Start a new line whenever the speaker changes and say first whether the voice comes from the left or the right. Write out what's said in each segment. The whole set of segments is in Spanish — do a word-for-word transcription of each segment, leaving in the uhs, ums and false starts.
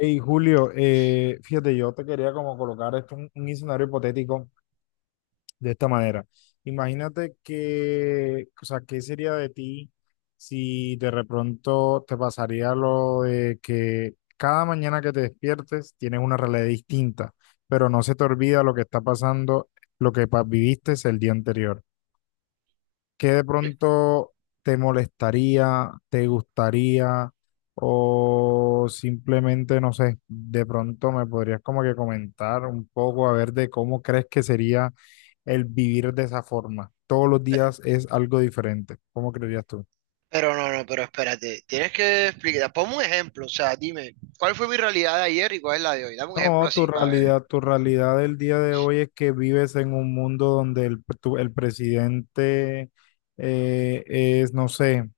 left: Hey, Julio, eh, fíjate, yo te quería como colocar esto, un, un escenario hipotético de esta manera. Imagínate que, o sea, ¿qué sería de ti si de pronto te pasaría lo de que cada mañana que te despiertes tienes una realidad distinta, pero no se te olvida lo que está pasando, lo que pa- viviste el día anterior? ¿Qué de pronto te molestaría, te gustaría o simplemente, no sé, de pronto me podrías como que comentar un poco a ver de cómo crees que sería el vivir de esa forma? Todos los días es algo diferente. ¿Cómo creerías tú?
right: Pero no, no, pero espérate, tienes que explicar, ponme un ejemplo, o sea, dime, ¿cuál fue mi realidad de ayer y cuál es la de hoy? Dame un ejemplo
left: No, tu
right: así para ver.
left: realidad, tu realidad del día de hoy es que vives en un mundo donde el, tu- el presidente eh, es, no sé.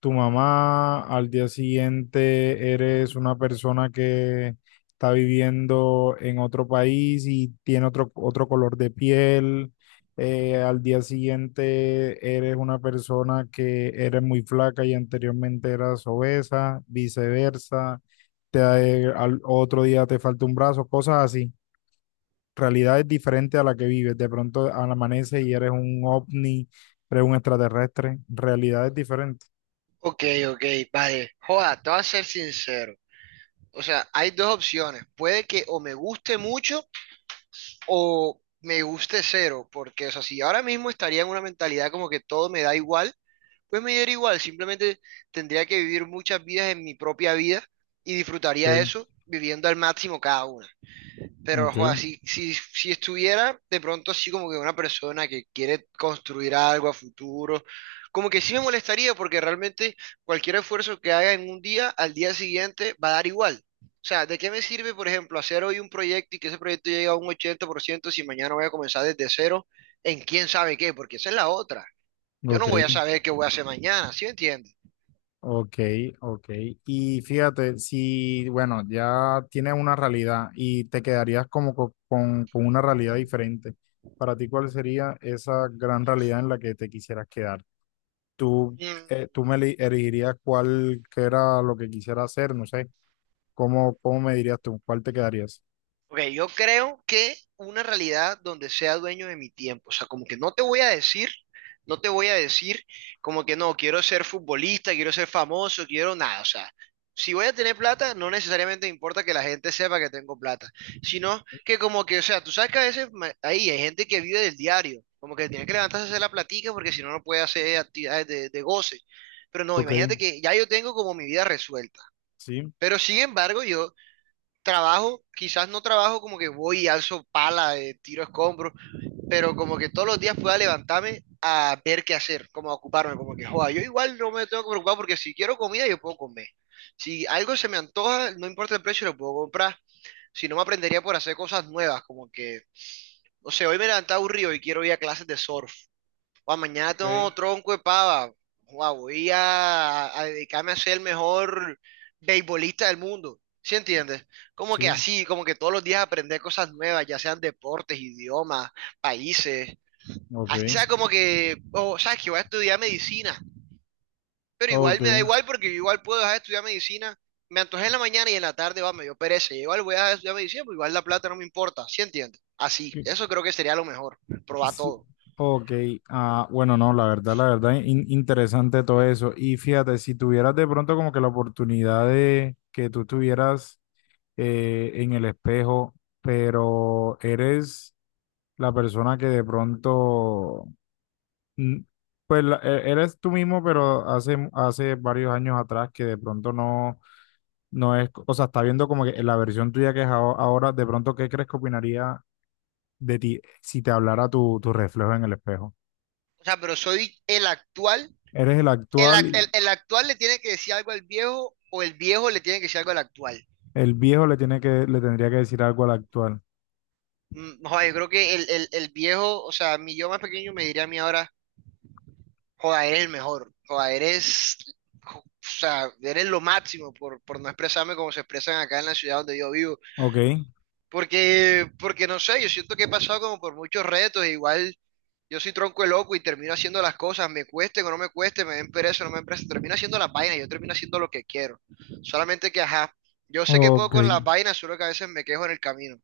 left: Tu mamá, al día siguiente eres una persona que está viviendo en otro país y tiene otro, otro color de piel, eh, al día siguiente eres una persona que eres muy flaca y anteriormente eras obesa, viceversa, te, eh, al otro día te falta un brazo, cosas así. Realidades diferentes a la que vives. De pronto al amanecer y eres un ovni, eres un extraterrestre. Realidades diferentes.
right: Ok, ok, vale. Joda, te voy a ser sincero. O sea, hay dos opciones. Puede que o me guste mucho o me guste cero, porque, o sea, si ahora mismo estaría en una mentalidad como que todo me da igual, pues me diera igual, simplemente tendría que vivir muchas vidas en mi propia vida y disfrutaría
left: ¿Ok?
right: eso viviendo al máximo cada una. Pero,
left: Ok,
right: joder, si, si, si estuviera de pronto así como que una persona que quiere construir algo a futuro, como que sí me molestaría porque realmente cualquier esfuerzo que haga en un día, al día siguiente va a dar igual. O sea, ¿de qué me sirve, por ejemplo, hacer hoy un proyecto y que ese proyecto llegue a un ochenta por ciento si mañana voy a comenzar desde cero en quién sabe qué? Porque esa es la otra. Yo no
left: ok,
right: voy a saber qué voy a hacer mañana, ¿sí me entiendes?
left: ok, ok. Y fíjate, si, bueno, ya tienes una realidad y te quedarías como co- con, con una realidad diferente, para ti, ¿cuál sería esa gran realidad en la que te quisieras quedar? ¿Tú,
right: Mm.
left: eh, tú me eli- elegirías cuál que era lo que quisiera hacer? No sé, ¿cómo, cómo me dirías tú? ¿Cuál te quedarías?
right: Ok, yo creo que una realidad donde sea dueño de mi tiempo, o sea, como que no te voy a decir, no te voy a decir como que no, quiero ser futbolista, quiero ser famoso, quiero nada, o sea, si voy a tener plata, no necesariamente me importa que la gente sepa que tengo plata, sino que como que, o sea, tú sabes que a veces ma- ahí hay gente que vive del diario, como que tiene que levantarse a hacer la platica porque si no, no puede hacer actividades de, de goce, pero no,
left: Ok,
right: imagínate que ya yo tengo como mi vida resuelta,
left: sí,
right: pero sin embargo, yo trabajo, quizás no trabajo como que voy y alzo pala, eh, tiro escombros, pero como que todos los días pueda levantarme a ver qué hacer, como a ocuparme, como que, joda, yo igual no me tengo que preocupar porque si quiero comida yo puedo comer. Si algo se me antoja, no importa el precio, lo puedo comprar. Si no, me aprendería por hacer cosas nuevas, como que, no sé, hoy me levanté aburrido y quiero ir a clases de surf. Guau, mañana
left: ok,
right: tengo tronco de pava. Guau, voy a, a dedicarme a ser el mejor beisbolista del mundo. ¿Sí entiendes? Como que
left: sí,
right: así, como que todos los días aprender cosas nuevas, ya sean deportes, idiomas, países.
left: ok,
right: Así sea como que, o sabes que voy a estudiar medicina. Pero igual me da igual porque yo igual puedo dejar de estudiar medicina. Me antojé en la mañana y en la tarde, va, me dio pereza. Igual voy a dejar de estudiar medicina, pero igual la plata no me importa. ¿Sí entiendes? Así,
left: ok.
right: eso creo que sería lo mejor, probar
left: Sí.
right: todo.
left: Ok, ah, bueno, no, la verdad, la verdad, in- interesante todo eso. Y fíjate, si tuvieras de pronto como que la oportunidad de que tú estuvieras eh, en el espejo, pero eres la persona que de pronto, mm, pues la- e- eres tú mismo, pero hace, hace varios años atrás que de pronto no, no es, o sea, está viendo como que la versión tuya que es aho- ahora, de pronto, ¿qué crees que opinaría de ti si te hablara tu, tu reflejo en el espejo?
right: O sea, pero soy el actual
left: Eres el
right: el,
left: actual
right: ac- el-
left: y
right: el actual le tiene que decir algo al viejo o el viejo le tiene que decir algo al actual.
left: el viejo le tiene que, le tendría que decir algo al actual.
right: Mm, Joder, yo creo que el, el- el viejo, o sea, mi yo más pequeño me diría a mí ahora, joder, eres el mejor, joder, eres, jo- o sea, eres lo máximo por, por no expresarme como se expresan acá en la ciudad donde yo vivo.
left: Ok,
right: Porque, porque no sé, yo siento que he pasado como por muchos retos, e igual yo soy tronco de loco y termino haciendo las cosas, me cueste o no me cueste, me den pereza o no me den pereza, termino haciendo las vainas, yo termino haciendo lo que quiero. Solamente que, ajá, yo sé que puedo
left: ok,
right: con las vainas, solo que a veces me quejo en el camino.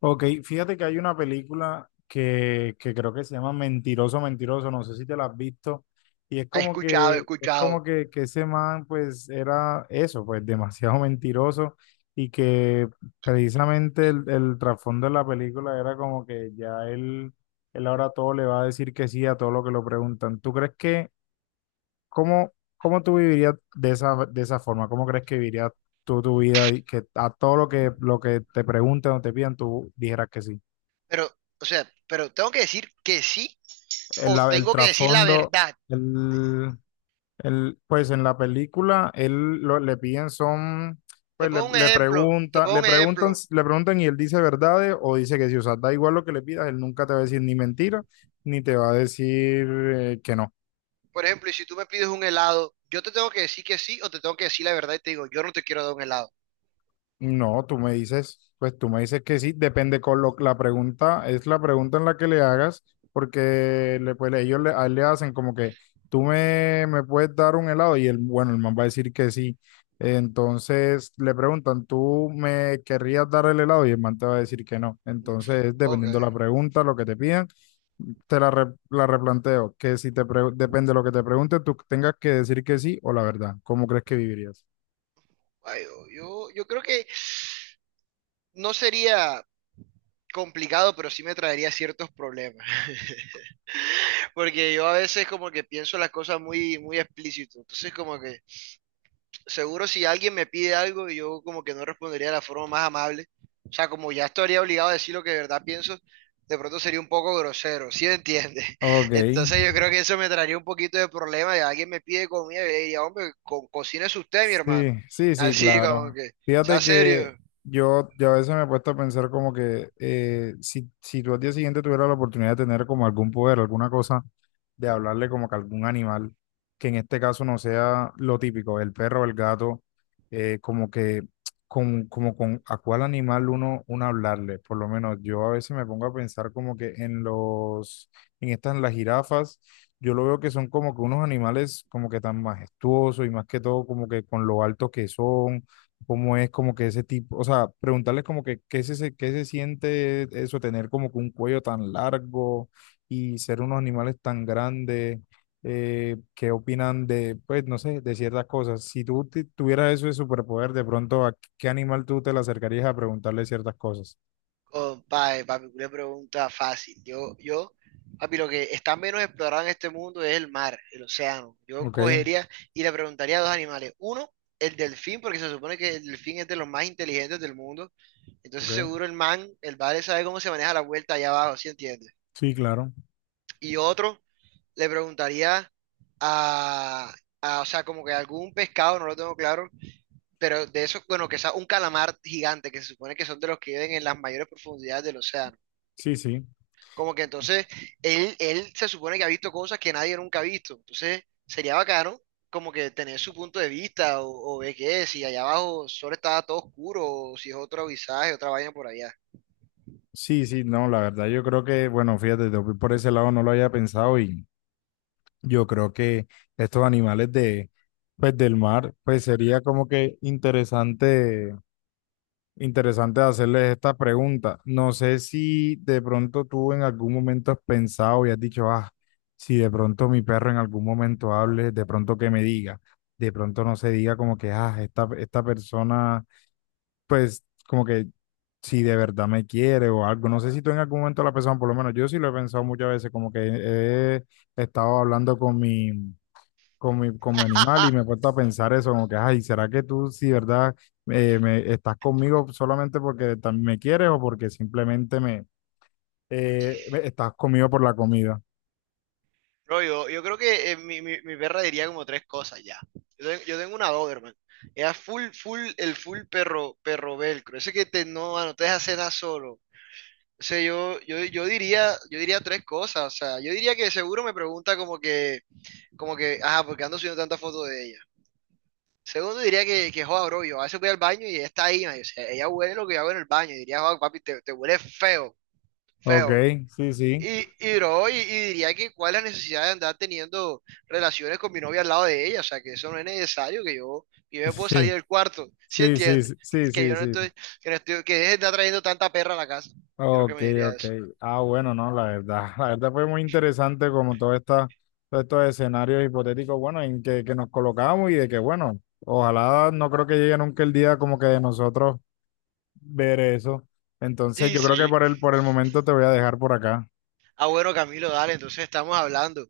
left: ok. Fíjate que hay una película que, que creo que se llama Mentiroso, Mentiroso, no sé si te la has visto. Y es
right: He
left: como
right: escuchado, he
left: que, es como
right: escuchado.
left: que, que ese man, pues, era eso, pues, demasiado mentiroso. Y que precisamente el, el trasfondo de la película era como que ya él, él ahora todo le va a decir que sí a todo lo que lo preguntan. ¿Tú crees que ¿cómo, cómo tú vivirías de esa, de esa forma? ¿Cómo crees que vivirías tú tu vida y que a todo lo que, lo que te pregunten o te pidan, tú dijeras que sí?
right: Pero, o sea, pero tengo que decir que sí
left: El,
right: o
left: el
right: tengo que decir la
left: trasfondo,
right: verdad.
left: el, el- pues en la película, él lo- le piden son,
right: Te
left: pues le,
right: pongo un
left: le
right: ejemplo, te
left: preguntan,
right: pongo
left: le
right: un
left: preguntan,
right: ejemplo.
left: le preguntan y él dice verdades o dice que sí. O sea, da igual lo que le pidas, él nunca te va a decir ni mentira, ni te va a decir eh, que no.
right: Por ejemplo, y si tú me pides un helado, yo te tengo que decir que sí o te tengo que decir la verdad y te digo, yo no te quiero dar un helado.
left: No, tú me dices, pues tú me dices que sí, depende con lo, la pregunta, es la pregunta en la que le hagas, porque le, pues, ellos le, a él le hacen como que tú me, me puedes dar un helado y el, bueno, el man va a decir que sí. Entonces le preguntan, ¿tú me querrías dar el helado? Y el man te va a decir que no.
right: No.
left: Entonces,
right: Ok.
left: dependiendo la pregunta, lo que te pidan, te la, re- la replanteo, que si te pre- depende de lo que te pregunte, tú tengas que decir que sí o la verdad, ¿cómo crees que vivirías?
right: Ay, yo, yo, yo creo que no sería complicado, pero sí me traería ciertos problemas, porque yo a veces como que pienso las cosas muy, muy explícito, entonces como que seguro si alguien me pide algo, yo como que no respondería de la forma más amable, o sea, como ya estaría obligado a decir lo que de verdad pienso, de pronto sería un poco grosero, ¿sí me entiendes?
left: Ok,
right: Entonces yo creo que eso me traería un poquito de problema, y alguien me pide comida, yo le diría, hombre, co cocínese usted, mi
left: sí,
right: hermano,
left: sí, sí,
right: así como
left: claro.
right: que, sea
left: Fíjate que
right: serio.
left: yo, yo a veces me he puesto a pensar como que eh, si, si tú al día siguiente tuvieras la oportunidad de tener como algún poder, alguna cosa de hablarle como que algún animal, que en este caso no sea lo típico, el perro o el gato, eh, como que con, como con a cuál animal uno, uno hablarle. Por lo menos yo a veces me pongo a pensar como que en los, en estas, en las jirafas, yo lo veo que son como que unos animales como que tan majestuosos y más que todo como que con lo altos que son. Cómo es como que ese tipo, o sea, preguntarles como que qué se, qué se siente eso, tener como que un cuello tan largo, y ser unos animales tan grandes, eh, qué opinan de, pues, no sé, de ciertas cosas. Si tú te- tuvieras eso de superpoder, de pronto, ¿a qué animal tú te le acercarías a preguntarle ciertas cosas?
right: Compadre, papi, una pregunta fácil. Yo, yo, papi, lo que está menos explorado en este mundo es el mar, el océano. Yo
left: Ok,
right: cogería y le preguntaría a dos animales. Uno, el delfín, porque se supone que el delfín es de los más inteligentes del mundo. Entonces
left: ok.
right: seguro el man, el vale sabe cómo se maneja la vuelta allá abajo, ¿sí entiendes?
left: Sí, claro.
right: Y otro, le preguntaría a, a, o sea, como que algún pescado, no lo tengo claro, pero de esos, bueno, que sea un calamar gigante, que se supone que son de los que viven en las mayores profundidades del océano.
left: Sí, sí.
right: Como que entonces él, él se supone que ha visto cosas que nadie nunca ha visto. Entonces sería bacano como que tener su punto de vista o, o ver qué es, si allá abajo solo estaba todo oscuro o si es otro visaje, otra vaina por allá.
left: Sí, sí, no, la verdad, yo creo que, bueno, fíjate, yo por ese lado no lo había pensado y yo creo que estos animales de, pues, del mar, pues sería como que interesante. Interesante hacerles esta pregunta. No sé si de pronto tú en algún momento has pensado y has dicho, ah, si de pronto mi perro en algún momento hable, de pronto que me diga, de pronto no se diga como que, ah, esta, esta persona, pues como que si de verdad me quiere o algo. No sé si tú en algún momento lo has pensado, por lo menos yo sí lo he pensado muchas veces, como que he estado hablando con mi, como, mi- como animal y me he puesto a pensar eso, como que, ay, ¿será que tú, si verdad, eh, me, estás conmigo solamente porque también me quieres o porque simplemente me, eh, me- estás conmigo por la comida?
right: Bro, yo, yo creo que eh, mi, mi- mi perra diría como tres cosas ya. Yo, te- yo tengo una Doberman. Ella es full, full, el full perro, perro velcro. Ese que te, no, no te deja hacer nada solo. O sea, yo, yo, yo diría, yo diría tres cosas. O sea, yo diría que seguro me pregunta como que como que, ajá, porque ando subiendo tantas fotos de ella. Segundo, diría que, que joda, bro, yo a veces voy al baño y ella está ahí, man, o sea, ella huele lo que yo hago en el baño, y diría, joda, papi, te, te huele feo,
left: Ok,
right: feo.
left: sí, sí,
right: Y, y bro, y, y diría que cuál es la necesidad de andar teniendo relaciones con mi novia al lado de ella, o sea, que eso no es necesario, que yo, que yo me puedo
left: sí,
right: salir del cuarto, ¿sí
left: sí, sí,
right: entiendes?
left: sí,
right: Que
left: sí, sí,
right: yo no
left: sí.
right: estoy, que no estoy, que deje de estar trayendo tanta perra a la casa. Creo que
left: Ok,
right: me diría
left: ok.
right: eso.
left: Ah, bueno, no, la verdad, la verdad fue muy interesante como todo esta, todos estos escenarios hipotéticos, bueno, en que, que nos colocamos y de que, bueno, ojalá no creo que llegue nunca el día como que de nosotros ver eso. Entonces,
right: Sí,
left: yo creo que
right: sí.
left: por el, por el momento te voy a dejar por acá.
right: Ah, bueno, Camilo, dale, entonces estamos hablando.